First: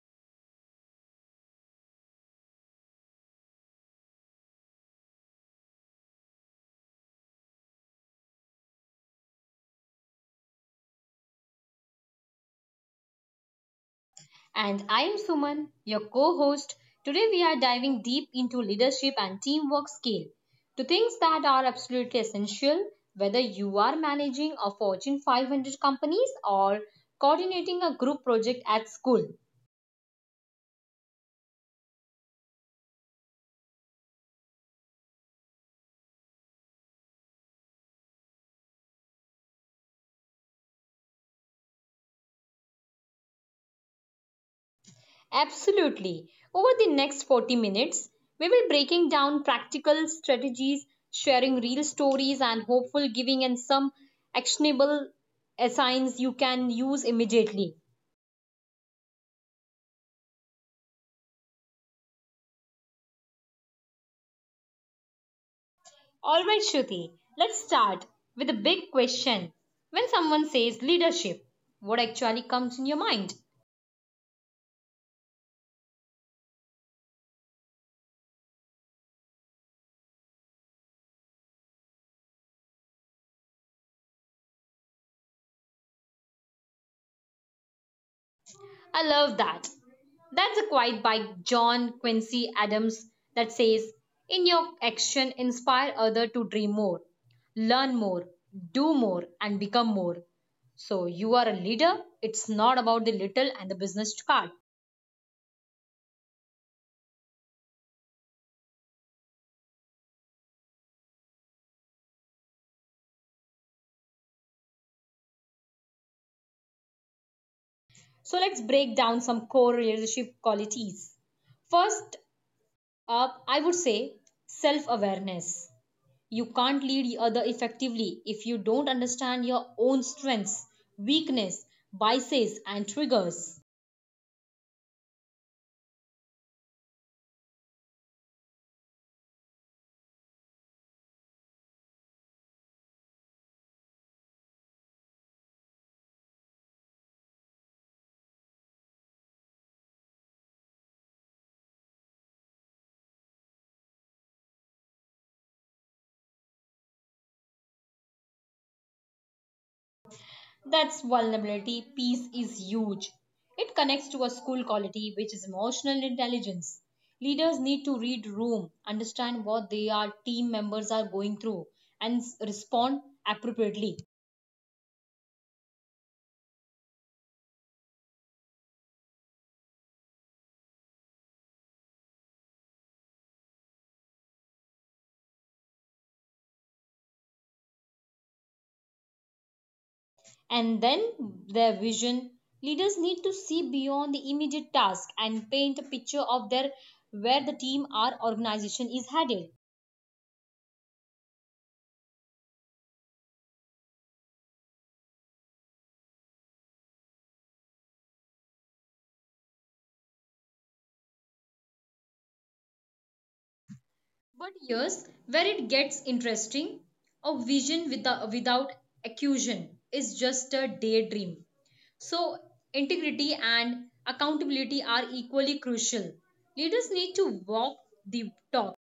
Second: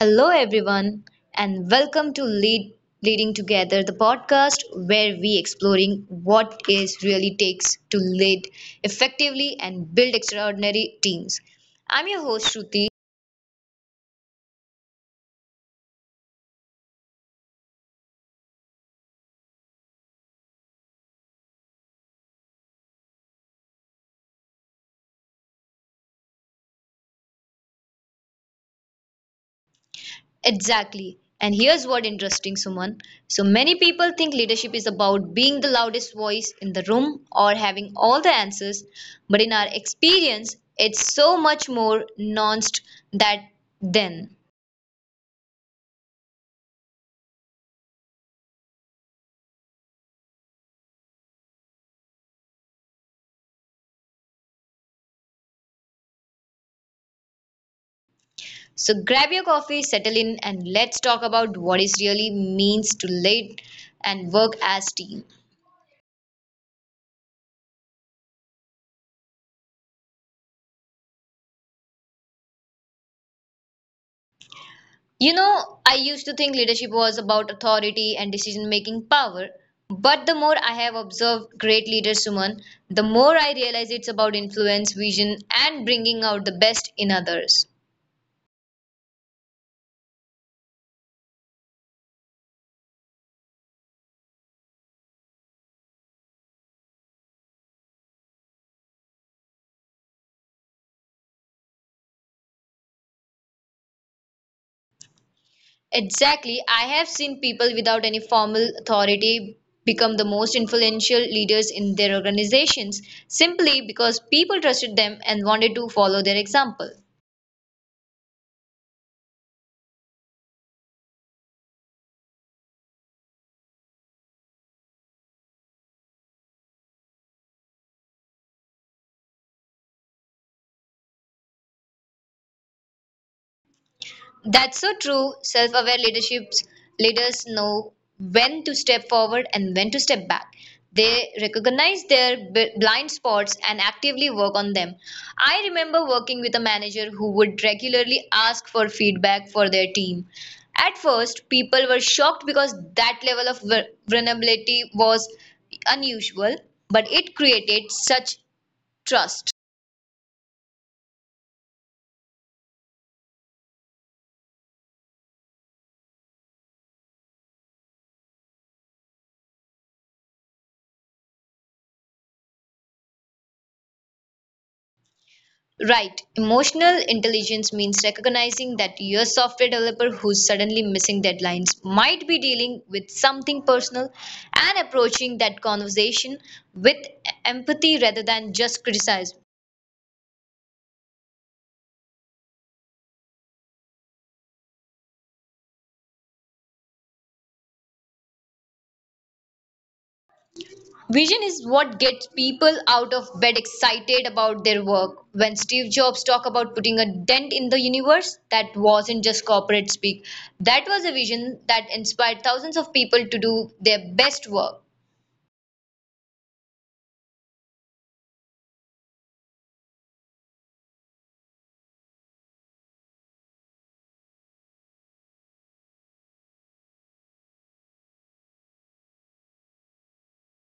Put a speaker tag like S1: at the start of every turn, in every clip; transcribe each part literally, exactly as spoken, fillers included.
S1: Hello, everyone, and welcome to Lead Leading Together, the podcast where we exploring what is really takes to lead effectively and build extraordinary teams. I'm your host Shruti.
S2: And I am Suman, your co host. Today we are diving deep into leadership and teamwork skill to things that are absolutely essential whether you are managing a Fortune five hundred companies or coordinating a group project at school.
S1: Exactly. And here's what interesting, Suman. So many people think leadership is about being the loudest voice in the room or having all the answers, but in our experience, it's so much more nuanced that then.
S2: Absolutely. Over the next forty minutes, we will breaking down practical strategies, sharing real stories and hopeful giving and some actionable assigns you can use immediately.
S1: So grab your coffee, settle in, and let's talk about what it really means to lead and work as team.
S2: Alright, Shruti, let's start with a big question. When someone says leadership, what actually comes in your mind?
S1: You know, I used to think leadership was about authority and decision-making power, but the more I have observed great leaders, Suman, the more I realize it's about influence, vision, and bringing out the best in others.
S2: I love that. That's a quote by John Quincy Adams that says, in your action, inspire others to dream more, learn more, do more, and become more. So, you are a leader. It's not about the little and the business card.
S1: Exactly. I have seen people without any formal authority become the most influential leaders in their organizations simply because people trusted them and wanted to follow their example.
S2: So, let's break down some core leadership qualities. First, Uh, I would say self awareness. You can't lead other effectively if you don't understand your own strengths, weakness, biases, and triggers.
S1: That's so true. Self aware leaderships leaders know when to step forward and when to step back. They recognize their b- blind spots and actively work on them. I remember working with a manager who would regularly ask for feedback for their team. At first, people were shocked because that level of vu- vulnerability was unusual, but it created such trust.
S2: That's vulnerability. Peace is huge. It connects to a school quality, which is emotional intelligence. Leaders need to read room, understand what their team members are going through, and s- respond appropriately.
S1: Right, emotional intelligence means recognizing that your software developer who's suddenly missing deadlines might be dealing with something personal and approaching that conversation with empathy rather than just criticism.
S2: And then their vision. Leaders need to see beyond the immediate task and paint a picture of their where the team or organization is headed.
S1: Vision is what gets people out of bed excited about their work. When Steve Jobs talked about putting a dent in the universe, that wasn't just corporate speak. That was a vision that inspired thousands of people to do their best work.
S2: But here's where it gets interesting. A vision without, without accusation is just a daydream. So, integrity and accountability are equally crucial. Leaders need to walk the talk.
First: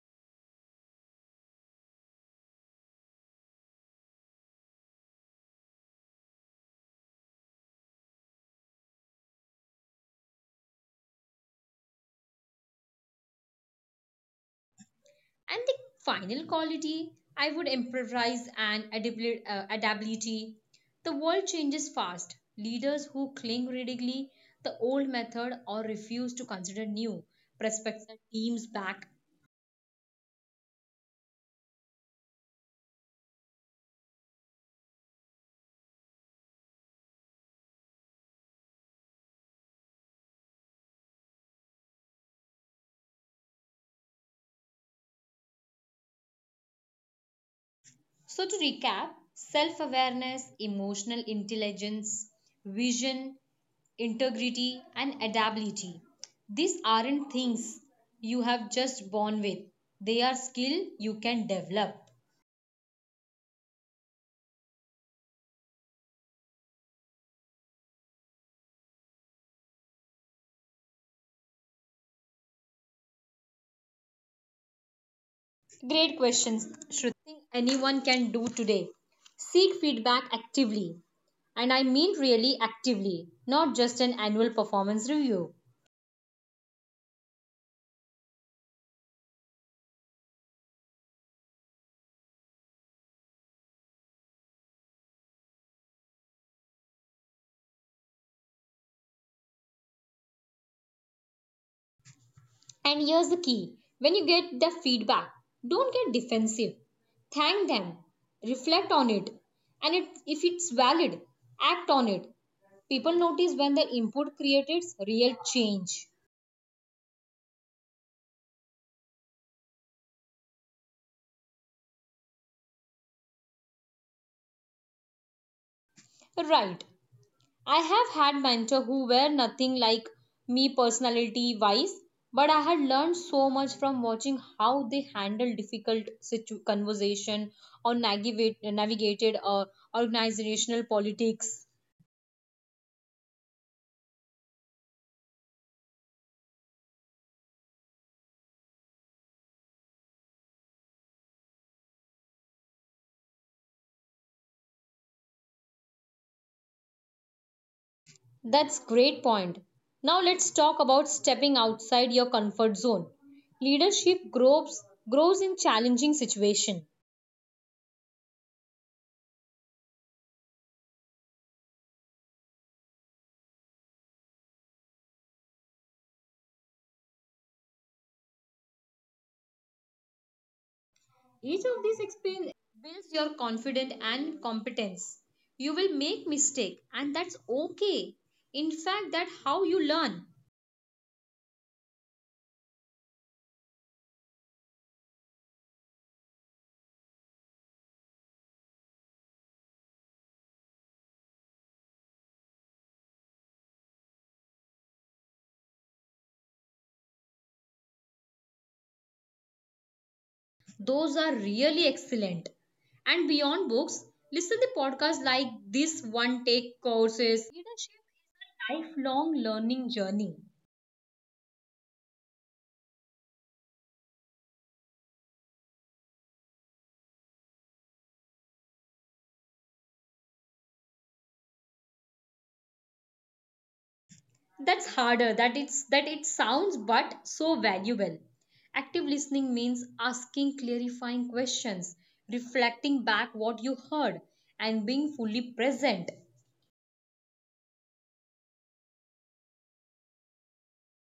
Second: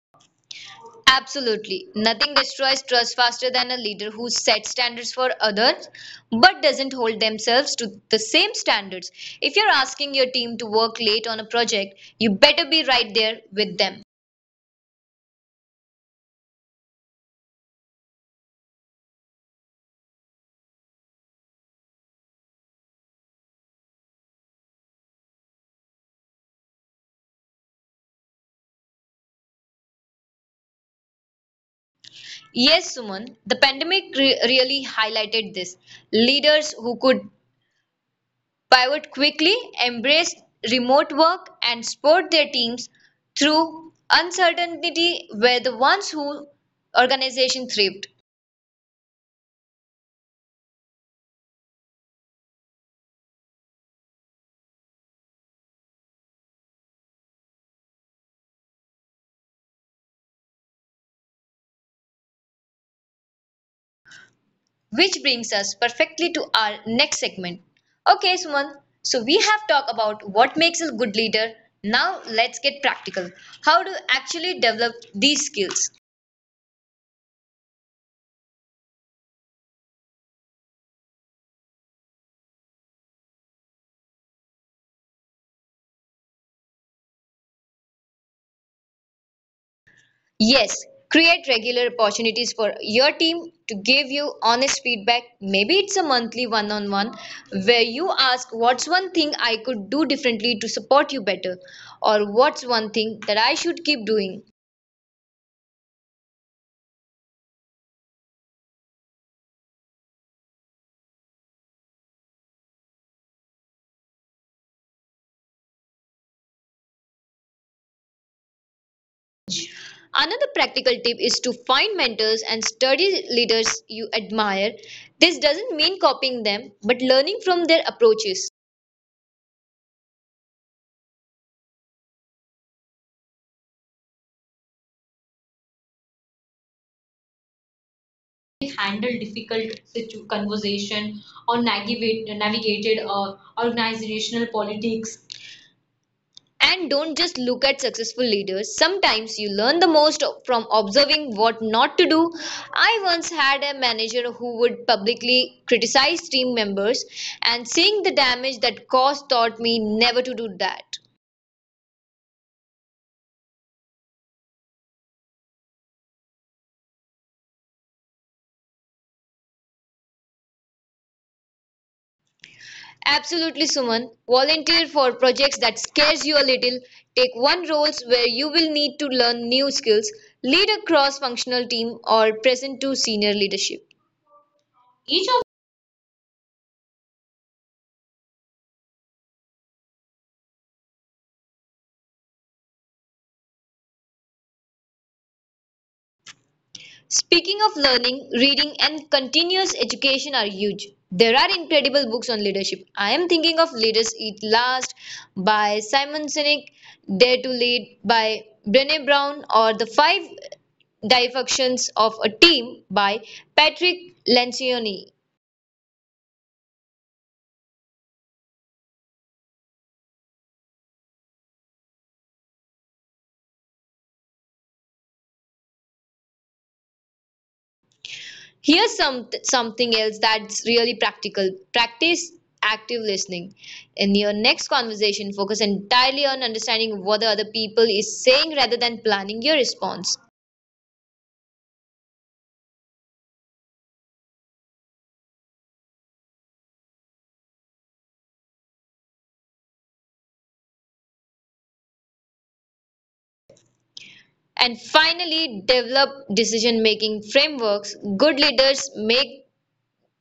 S1: Absolutely. Nothing destroys trust faster than a leader who sets standards for others but doesn't hold themselves to the same standards. If you're asking your team to work late on a project, you better be right there with them.
S2: And the final quality, I would emphasize an adabli- uh, adaptability. The world changes fast. Leaders who cling rigidly the old method or refuse to consider new prospects their teams back.
S1: Yes, Suman, the pandemic re- really highlighted this. Leaders who could pivot quickly, embrace remote work, and support their teams through uncertainty were the ones who organization thrived.
S2: So to recap, self-awareness, emotional intelligence, vision, integrity and adaptability. These aren't things you have just born with. They are skill you can develop.
S1: Which brings us perfectly to our next segment. Okay, Suman, so we have talked about what makes a good leader. Now let's get practical. How to actually develop these skills?
S2: Great questions, Shruti. Anyone can do today. Seek feedback actively. And I mean really actively, not just an annual performance review.
S1: Yes, create regular opportunities for your team to give you honest feedback. Maybe it's a monthly one on one where you ask, What's one thing I could do differently to support you better? Or what's one thing that I should keep doing?
S2: And here's the key when you get the feedback, don't get defensive. Thank them, reflect on it, and it, if it's valid, act on it. People notice when their input creates real change.
S1: Another practical tip is to find mentors and study leaders you admire. This doesn't mean copying them, but learning from their approaches.
S2: Right. I have had mentors who were nothing like me personality wise, but I had learned so much from watching how they
S1: Handle
S2: handled
S1: difficult
S2: difficult
S1: situ-
S2: situ-
S1: conversation
S2: conversation
S1: or
S2: or
S1: navigate,
S2: navigate,
S1: navigated
S2: navigated
S1: uh,
S2: uh,
S1: organizational
S2: organizational
S1: politics.
S2: politics.
S1: And don't just look at successful leaders. Sometimes you learn the most from observing what not to do. I once had a manager who would publicly criticize team members, and seeing the damage that caused taught me never to do that.
S2: That's great point. Now let's talk about stepping outside your comfort zone. Leadership grows grows in challenging situation.
S1: Absolutely, Suman. Volunteer for projects that scares you a little. Take one roles where you will need to learn new skills. Lead a cross-functional team or present to senior leadership.
S2: Each of these experience builds your confidence and competence. You will make mistake and that's okay. In fact, that's how you learn.
S1: Speaking of learning, reading, and continuous education are huge. There are incredible books on leadership. I am thinking of Leaders Eat Last by Simon Sinek, Dare to Lead by Brené Brown, or The Five Dysfunctions of a Team by Patrick Lencioni.
S2: Those are really excellent. And beyond books, listen to podcasts like this one take courses. Leadership is a lifelong learning journey.
S1: Here's some something else that's really practical. Practice active listening. In your next conversation, focus entirely on understanding what the other people is saying rather than planning your response.
S2: That's harder that it's that it sounds but so valuable. Active listening means asking clarifying questions, reflecting back what you heard and being fully
S1: And
S2: present.
S1: finally, develop decision making frameworks. Good leaders make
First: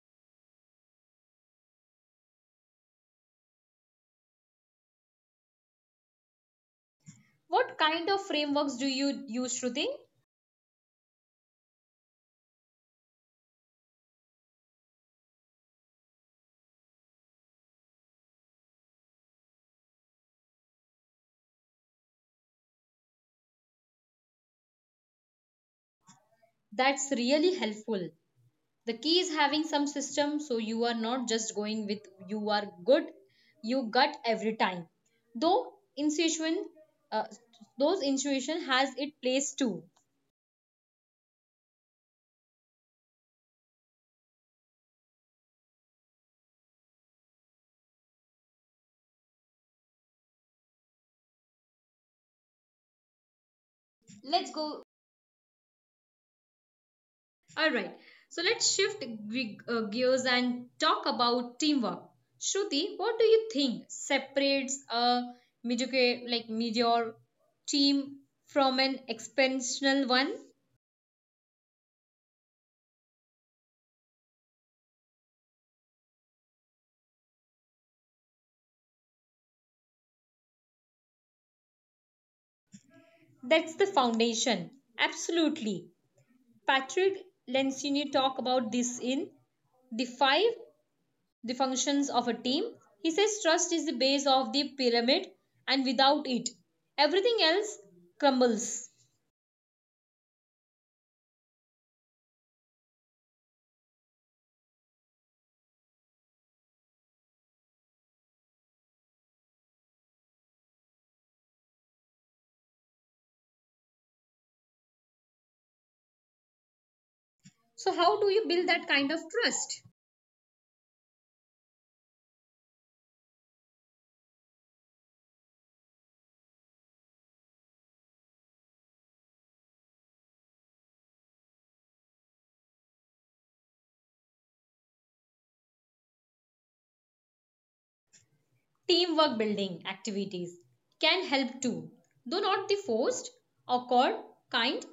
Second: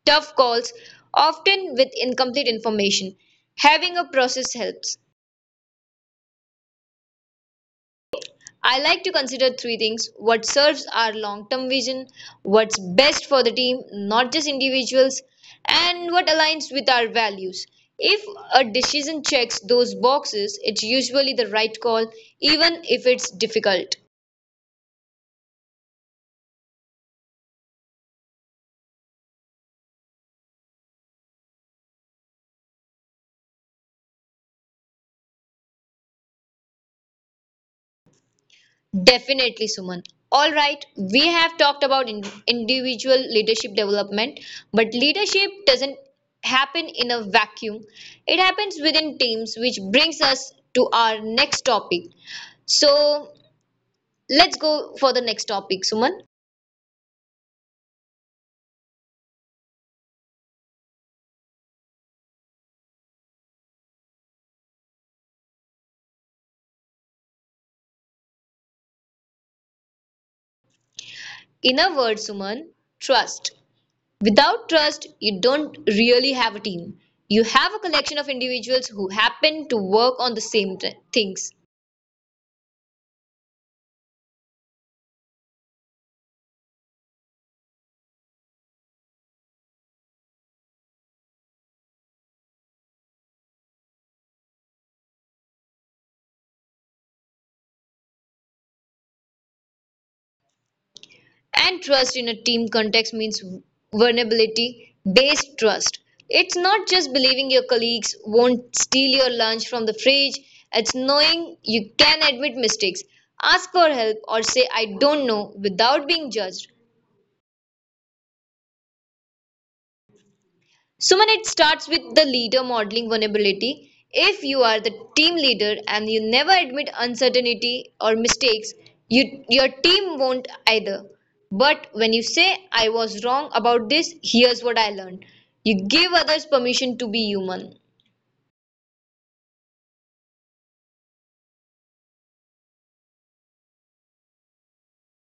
S1: tough calls, often with incomplete information. Having a process helps.
S2: What kind of frameworks
S1: I
S2: do
S1: like to
S2: you
S1: consider
S2: use,
S1: three
S2: Shruti?
S1: things what serves our long term vision, what's best for the team, not just individuals, and what aligns with our values. If a decision checks those boxes, it's usually the right call, even if it's difficult.
S2: That's really helpful. The key is having some system so you are not just going with you are good you gut every time, though intuition, uh, those intuition has its place
S1: Definitely,
S2: too.
S1: Suman. All right, we have talked about in- individual leadership development, but leadership doesn't happen in a vacuum. It happens within teams, which brings us to our next topic. So, let's
S2: Let's
S1: go for the
S2: go.
S1: next topic, Suman.
S2: All right. So let's shift gre- uh, gears and talk about teamwork. Shruti, what do you think separates a mediocre, like mediocre team from an exceptional one?
S1: In a word, Suman, trust. Without trust, you don't really have a team. You have a collection of individuals who happen to work on the same th- things.
S2: That's the foundation. Absolutely. Patrick Lencioni talk about this in the five the functions of a team. He says trust is the base of the pyramid, and without it everything else crumbles.
S1: And trust in a team context means vulnerability based trust. It's not just believing your colleagues won't steal your lunch from the fridge, it's knowing you can admit mistakes, ask for help, or say, I don't know without being judged.
S2: So, how do you build that kind of trust?
S1: Suman, it starts with the leader modeling vulnerability. If you are the team leader and you never admit uncertainty or mistakes, you, your team won't either. But when you say, I was wrong about this, here's what I learned, you give others permission to be human.
S2: Teamwork building activities can help too, though not the forced, awkward kind.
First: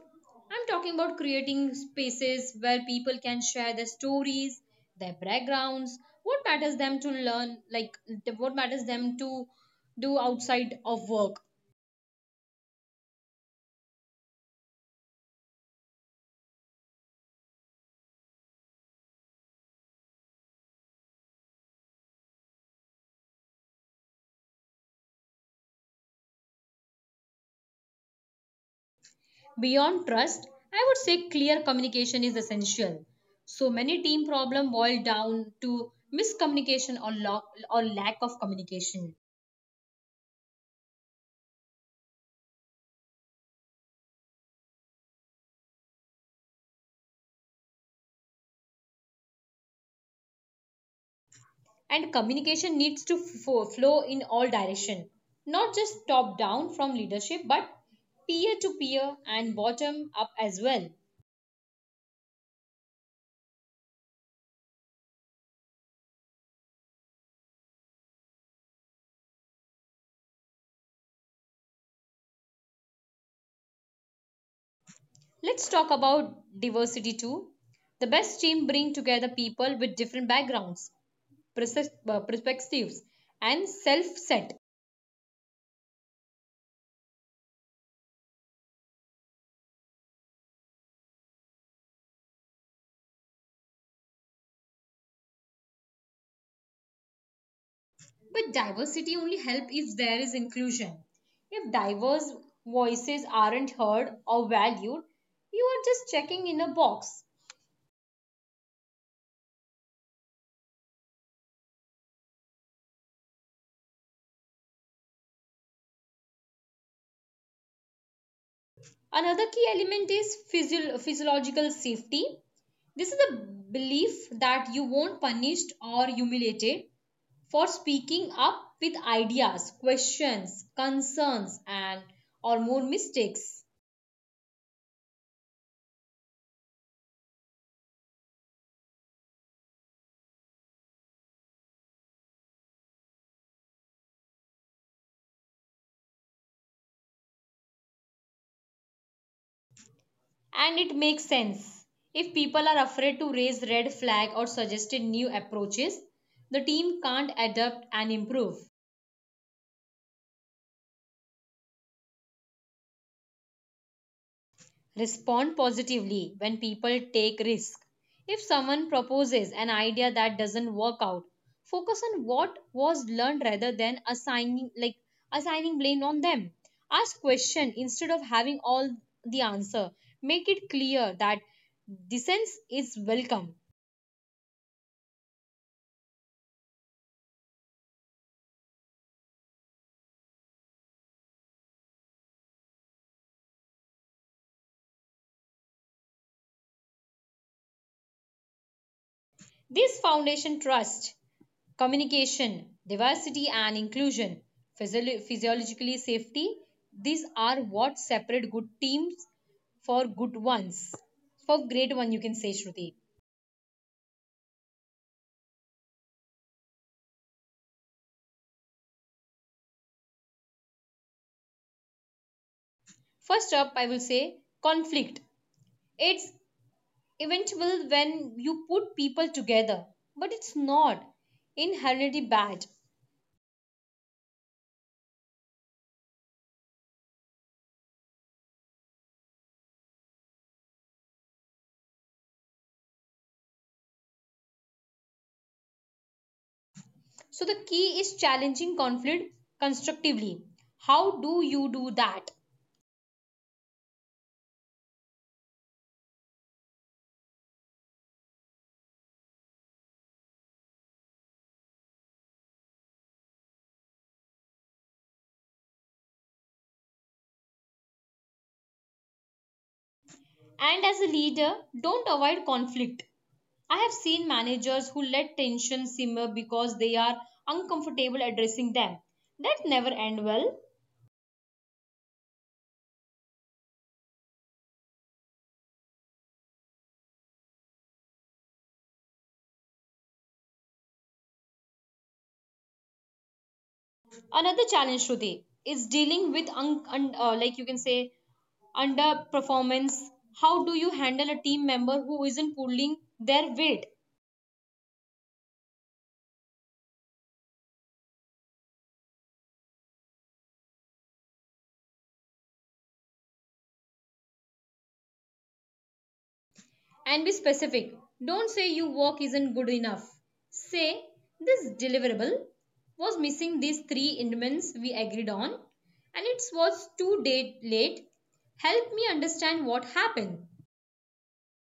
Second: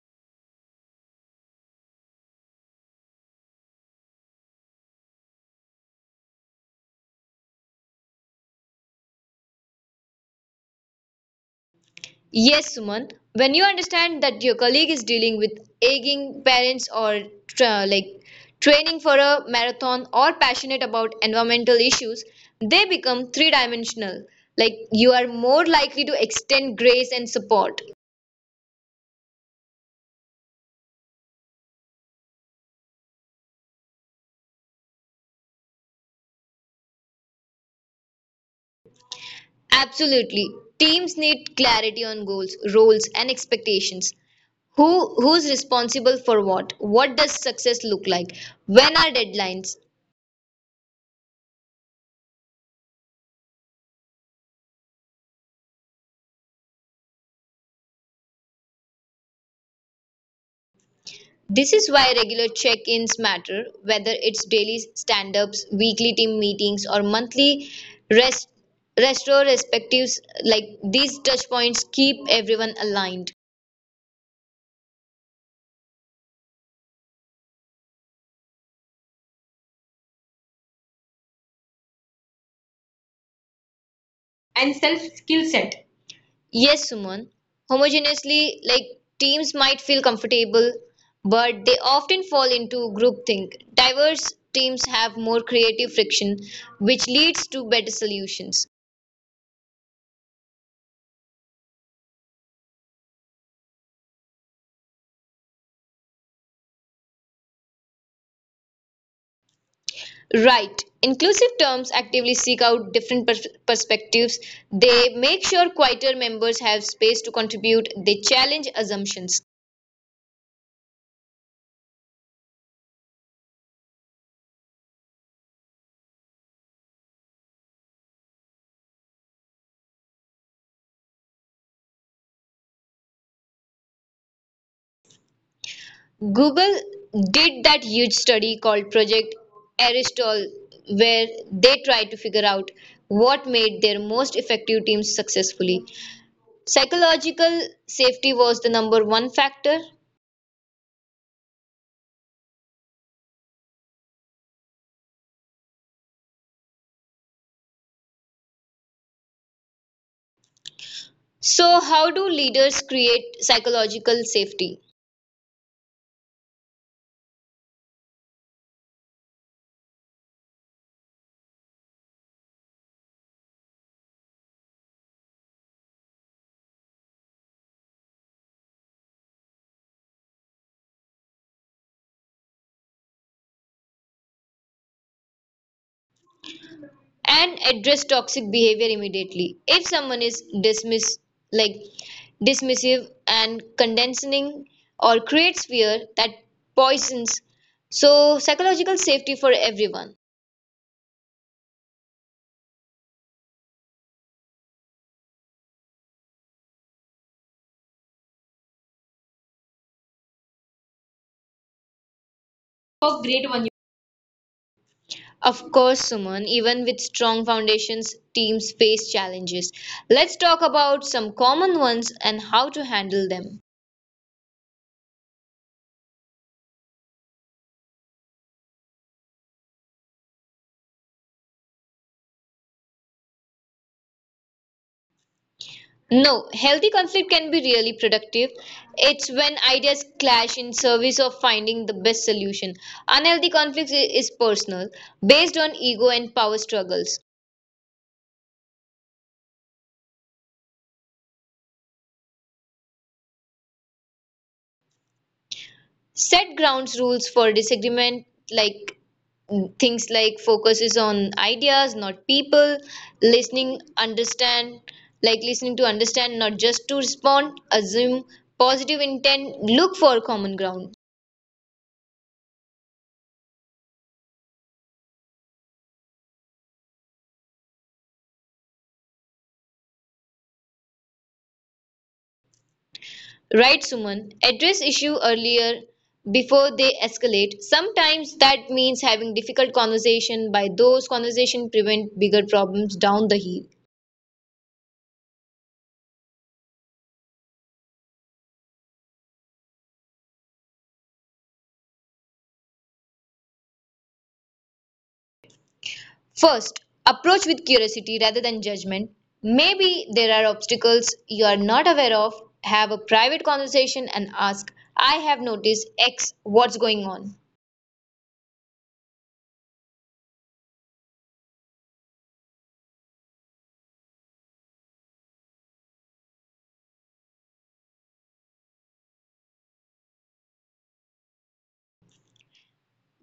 S2: I'm talking about creating spaces where people can share their stories, their backgrounds, what matters them to learn, like what matters them to do outside of work.
S1: Yes, Suman. When you understand that your colleague is dealing with aging parents or tra- like training for a marathon or passionate about environmental issues, they become three dimensional. Like you are more likely to extend grace and support.
S2: Beyond trust, I would say clear communication is essential. So many team problem boil down to miscommunication or, lo- or lack of communication.
S1: Absolutely. Teams need clarity on goals, roles, and expectations. Who who's responsible for what? What does success look like? When are deadlines?
S2: And communication needs to fo- flow in all direction, not just top down from leadership but peer to peer and bottom up as well.
S1: This is why regular check ins matter, whether it's daily stand ups, weekly team meetings, or monthly rest, retrospectives. Like these touch points keep everyone aligned.
S2: Let's talk about diversity too. The best team bring together people with different backgrounds, perses- uh, perspectives and self set.
S1: And self skill set. Yes, Suman. Homogeneously, like teams might feel comfortable, but they often fall into groupthink. Diverse teams have more creative friction, which leads to better solutions.
S2: But diversity only help if there is inclusion. If diverse voices aren't heard or valued, you are just checking in a box.
S1: Right. Inclusive terms actively seek out different pers- perspectives. They make sure quieter members have space to contribute. They challenge assumptions.
S2: Another key element is physio- physiological safety. This is the belief that you won't be punished or humiliated for speaking up with ideas, questions, concerns and or more mistakes.
S1: Google did that huge study called Project Aristotle, where they tried to figure out what made their most effective teams successfully. Psychological safety was the number one factor.
S2: And it makes sense. If people are afraid to raise red flag or suggested new approaches, the team can't adapt and improve.
S1: So, how do leaders create psychological safety?
S2: Respond positively when people take risk. If someone proposes an idea that doesn't work out, focus on what was learned rather than assigning like assigning blame on them. Ask question instead of having all the answer. Make it clear that dissent is welcome.
S1: And address toxic behavior immediately. If someone is dismiss like dismissive and condescending or creates fear that poisons so psychological safety for everyone.
S2: This foundation trust, communication, diversity and inclusion, physiolo- physiologically safety. These are what separate good teams for good ones.
S1: Oh,
S2: For
S1: great
S2: great one,
S1: one.
S2: you can say, Shruti.
S1: Of course, Suman, even with strong foundations, teams face challenges. Let's talk about some common ones and how to handle them.
S2: First up, I will say conflict. It's eventual when you put people together, but it's not inherently bad.
S1: No, healthy conflict can be really productive. It's when ideas clash in service of finding the best solution. Unhealthy conflict i- is personal, based on ego and power struggles.
S2: So the key is challenging conflict constructively. How do you do that?
S1: Set grounds rules for disagreement, like mm, things like focus is on ideas, not people, listening, understand, like listening to understand, not just to respond, assume positive intent, look for common ground.
S2: And as a leader, don't avoid conflict. I have seen managers who let tension simmer because they are uncomfortable addressing them. That never end well.
S1: Right, Suman. Address issue earlier before they escalate. Sometimes that means having difficult conversation by those conversation prevent bigger problems down the hill.
S2: Another challenge today is dealing with un- un- uh, like you can say underperformance. How do you handle a team member who isn't pulling their weight?
S1: First, approach with curiosity rather than judgment. Maybe there are obstacles you are not aware of. Have a private conversation and ask, I have noticed X, what's going on?
S2: And be specific. Don't say your work isn't good enough. Say, this deliverable was missing these three elements we agreed on, and it was too day late. Help me understand what happened.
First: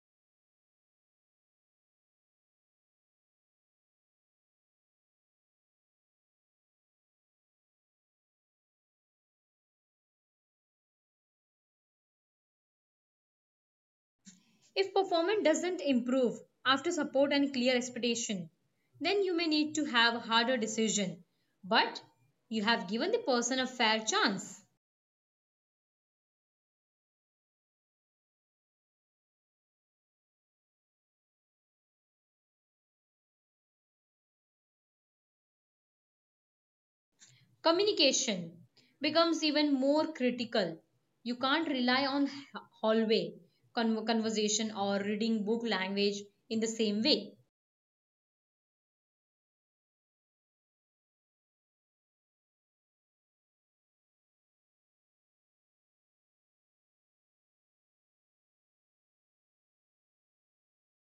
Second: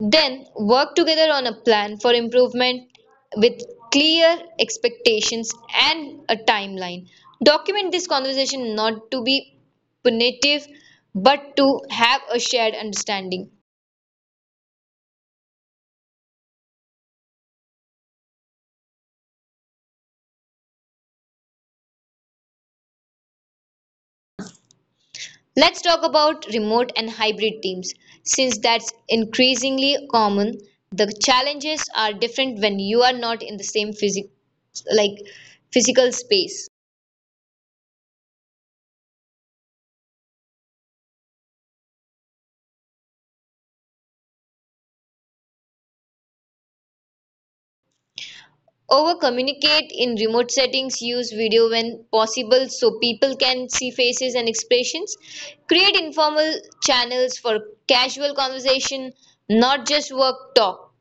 S1: Then work together on a plan for improvement with clear expectations and a timeline. Document this conversation not to be punitive but to have a shared understanding.
S2: If performance doesn't improve after support and clear expectation, then you may need to have a harder decision. But you have given the person a fair chance.
S1: Let's talk about remote and hybrid teams. Since that's increasingly common, the challenges are different when you are not in the same physic- like physical space.
S2: Communication becomes even more critical. You can't rely on h- hallway con- conversation or reading book language in the same way.
S1: Over-communicate in remote settings, use video when possible so people can see faces and expressions. Create informal channels for casual conversation, not just work talk.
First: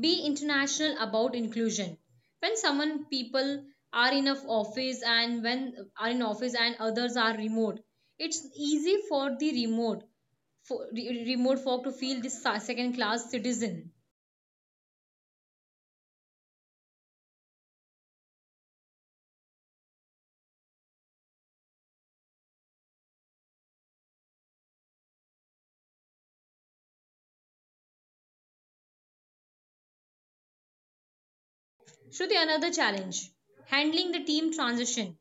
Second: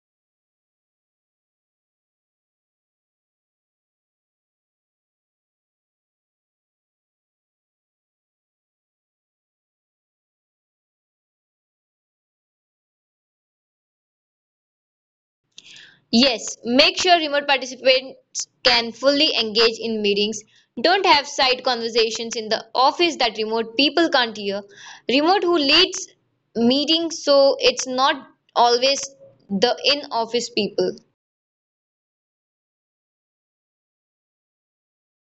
S2: Be international about inclusion. When someone people are in a f- office and when are in office and others are remote, it's easy for the remote for, re- remote folk to feel this second class citizen.
S1: Yes, make sure remote participants can fully engage in meetings. Don't have side conversations in the office that remote people can't hear. Remote who leads meetings so it's not always the in office people.
S2: Shruti, another challenge handling the team transition.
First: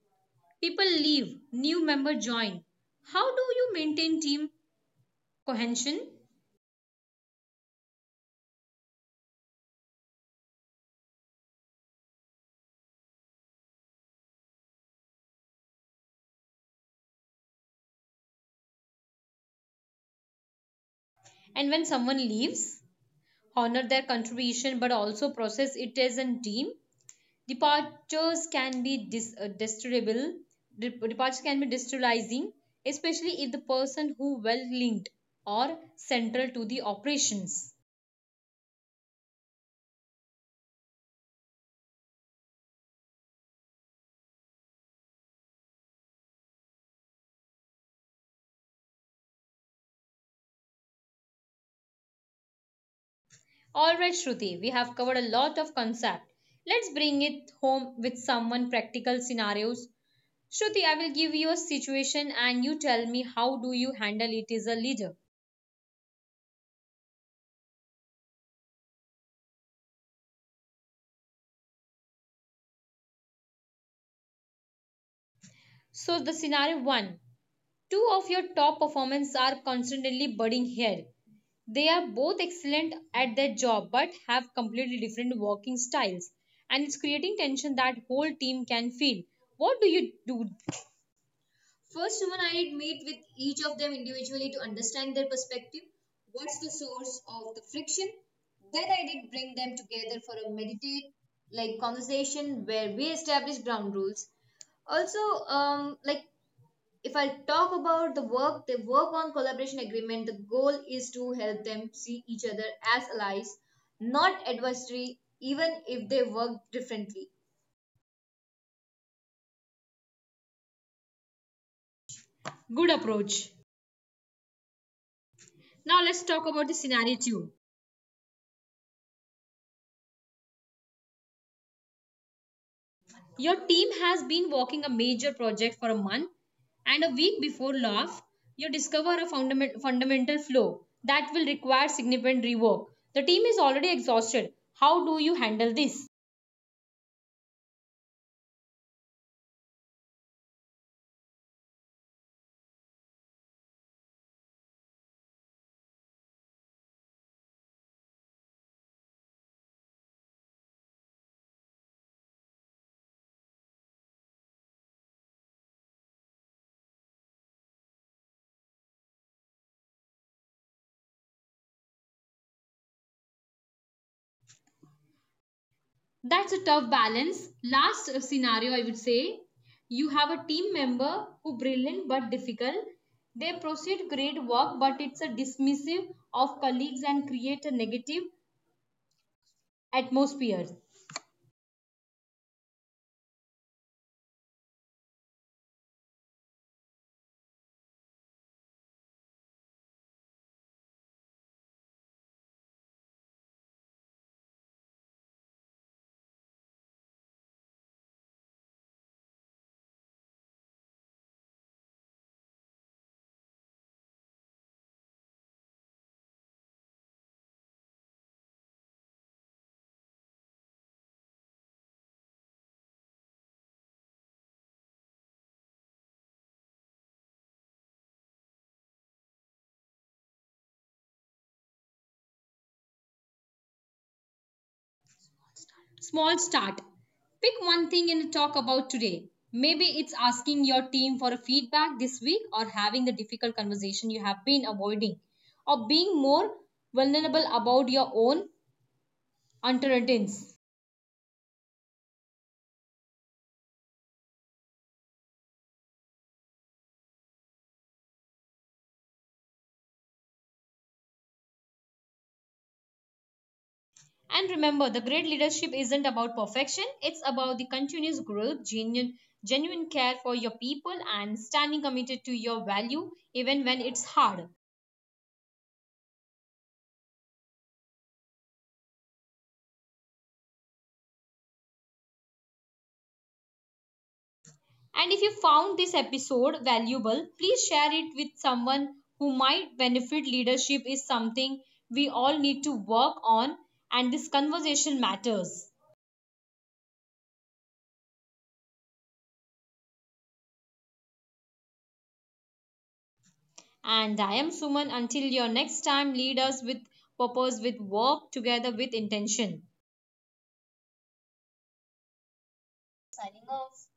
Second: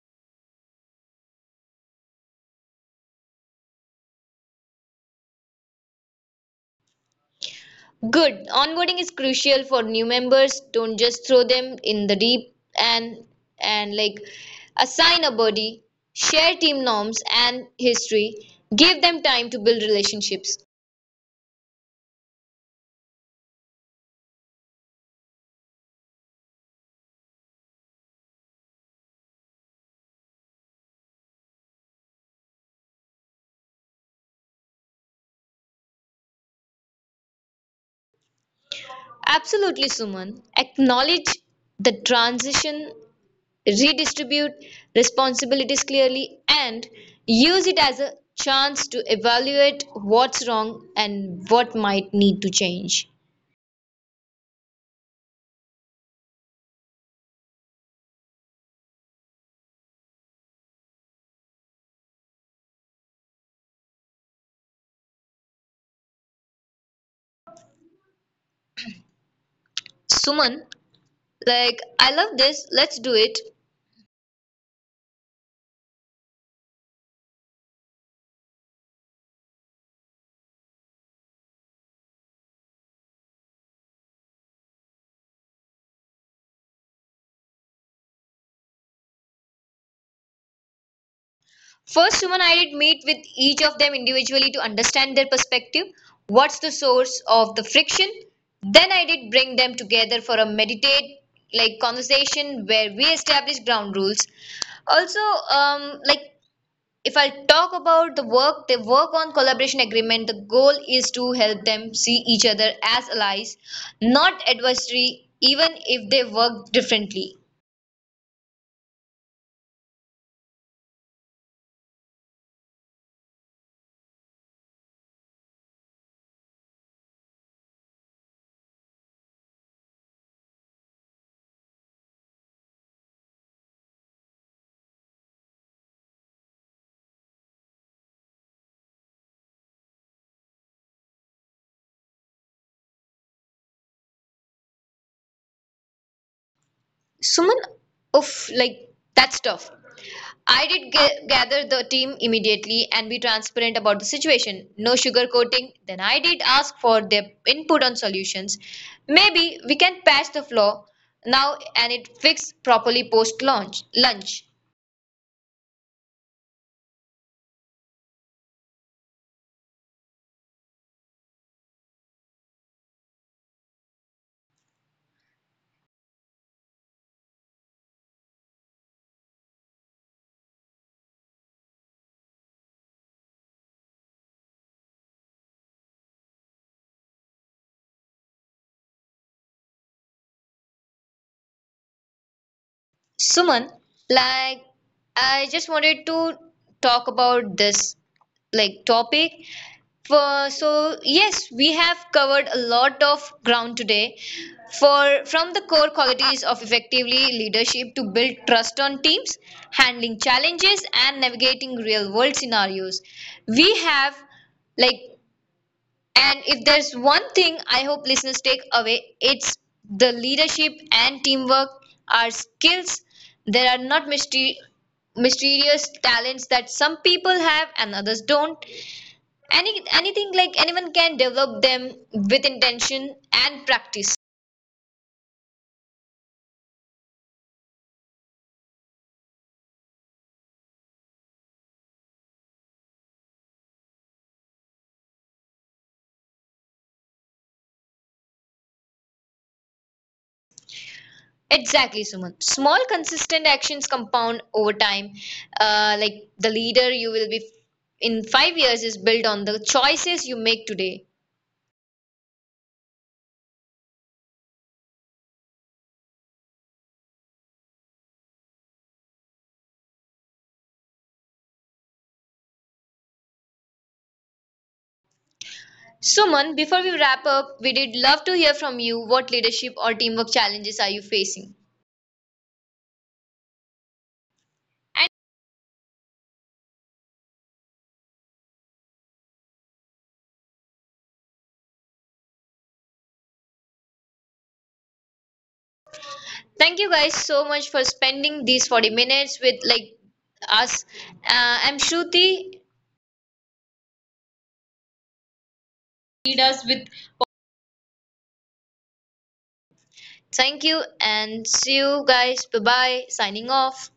S2: People leave, new member join. How do you maintain team cohesion?
S1: Good. Onboarding is crucial for new members. Don't just throw them in the deep and and like assign a buddy, share team norms and history. Give them time to build relationships.
S2: And when someone leaves, honor their contribution but also process it as a team. Departures can be dis- uh, distributable. Departures can be destabilizing, especially if the person who well linked or central to the operations.
S1: Absolutely, Suman. Acknowledge the transition, redistribute responsibilities clearly, and use it as a chance to evaluate what's wrong and what might need to change.
S2: All right, Shruti, we have covered a lot of concept. Let's bring it home with someone practical scenarios. Shruti, I will give you a situation and you tell me how do you handle it as a leader.
S1: Suman, like, I love this. Let's do it.
S2: So the scenario one. Two of your top performers are constantly budding here. They are both excellent at their job but have completely different working styles and it's creating tension that whole team can feel. What do you do? First,
S1: First
S2: Suman,
S1: woman
S2: I
S1: I
S2: did
S1: did meet
S2: meet with
S1: with
S2: each
S1: each
S2: of
S1: of
S2: them
S1: them
S2: individually
S1: individually to
S2: to understand
S1: understand their
S2: their perspective.
S1: perspective.
S2: What's
S1: What's
S2: the
S1: the source
S2: source of
S1: of
S2: the
S1: the friction?
S2: friction? Then
S1: Then
S2: I
S1: I
S2: did
S1: did
S2: bring
S1: bring them
S2: them together
S1: together for
S2: for
S1: a
S2: a meditate
S1: meditate
S2: like
S1: like
S2: conversation
S1: conversation
S2: where
S1: where we
S2: we
S1: establish
S2: establish ground
S1: ground rules.
S2: rules. Also,
S1: Also,
S2: um,
S1: um,
S2: like
S1: like
S2: if
S1: if
S2: I
S1: I
S2: talk
S1: talk
S2: about
S1: about
S2: the
S1: the
S2: work,
S1: work,
S2: they
S1: the
S2: work
S1: work
S2: on
S1: on
S2: collaboration
S1: collaboration
S2: agreement.
S1: agreement,
S2: The
S1: the
S2: goal
S1: goal
S2: is
S1: is
S2: to
S1: to
S2: help
S1: help
S2: them
S1: them
S2: see
S1: see
S2: each
S1: each
S2: other
S1: other
S2: as
S1: as
S2: allies,
S1: allies, not
S2: not adversary,
S1: adversary, even
S2: even if
S1: if
S2: they
S1: they
S2: work
S1: work
S2: differently.
S1: differently.
S2: Good approach. Now let's talk about the scenario two. Your team has been working a major project for a month, and a week before launch, you discover a fundament, fundamental flaw that will require significant rework. The team is already exhausted. How do you handle this?
S1: Suman, oof, like that's tough. I did ga- gather the team immediately and be transparent about the situation. No sugarcoating. Then I did ask for their input on solutions. Maybe we can patch the flaw now and it fix properly post launch lunch.
S2: That's a tough balance. Last uh, scenario, I would say you have a team member who brilliant but difficult. They proceed great work, but it's a dismissive of colleagues and create a negative atmosphere.
S1: Suman, like I just wanted to talk about this like topic. For, so yes, we have covered a lot of ground today. For from the core qualities of effectively leadership to build trust on teams, handling challenges and navigating real world scenarios. We have like and if there's one thing I hope listeners take away, it's the leadership and teamwork are skills. There are not mystery mysterious talents that some people have and others don't. Any, anything like anyone can develop them with intention and practice.
S2: Small start. Pick one thing and talk about today. Maybe it's asking your team for a feedback this week or having the difficult conversation you have been avoiding or being more vulnerable about your own uncertainties.
S1: Exactly, Suman. Small, consistent actions compound over time. Uh, like the leader you will be in five years is built on the choices you make today.
S2: And remember, the great leadership isn't about perfection, it's about the continuous growth, genuine, genuine care for your people, and standing committed to your value even when it's hard.
S1: Suman, before we wrap up, we did love to hear from you. What leadership or teamwork challenges are you facing? And
S2: And if you found this episode valuable, please share it with someone who might benefit. Leadership is something we all need to work on, and this conversation matters.
S1: thank you guys so much for spending these forty minutes with like us. Uh, I'm Shruti.
S2: And I am Suman. Until your next time,
S1: Lead
S2: lead us
S1: us
S2: with
S1: with
S2: purpose, with work together with intention.
S1: Thank you and see you guys. Bye bye.
S2: Signing
S1: Signing
S2: off.
S1: off.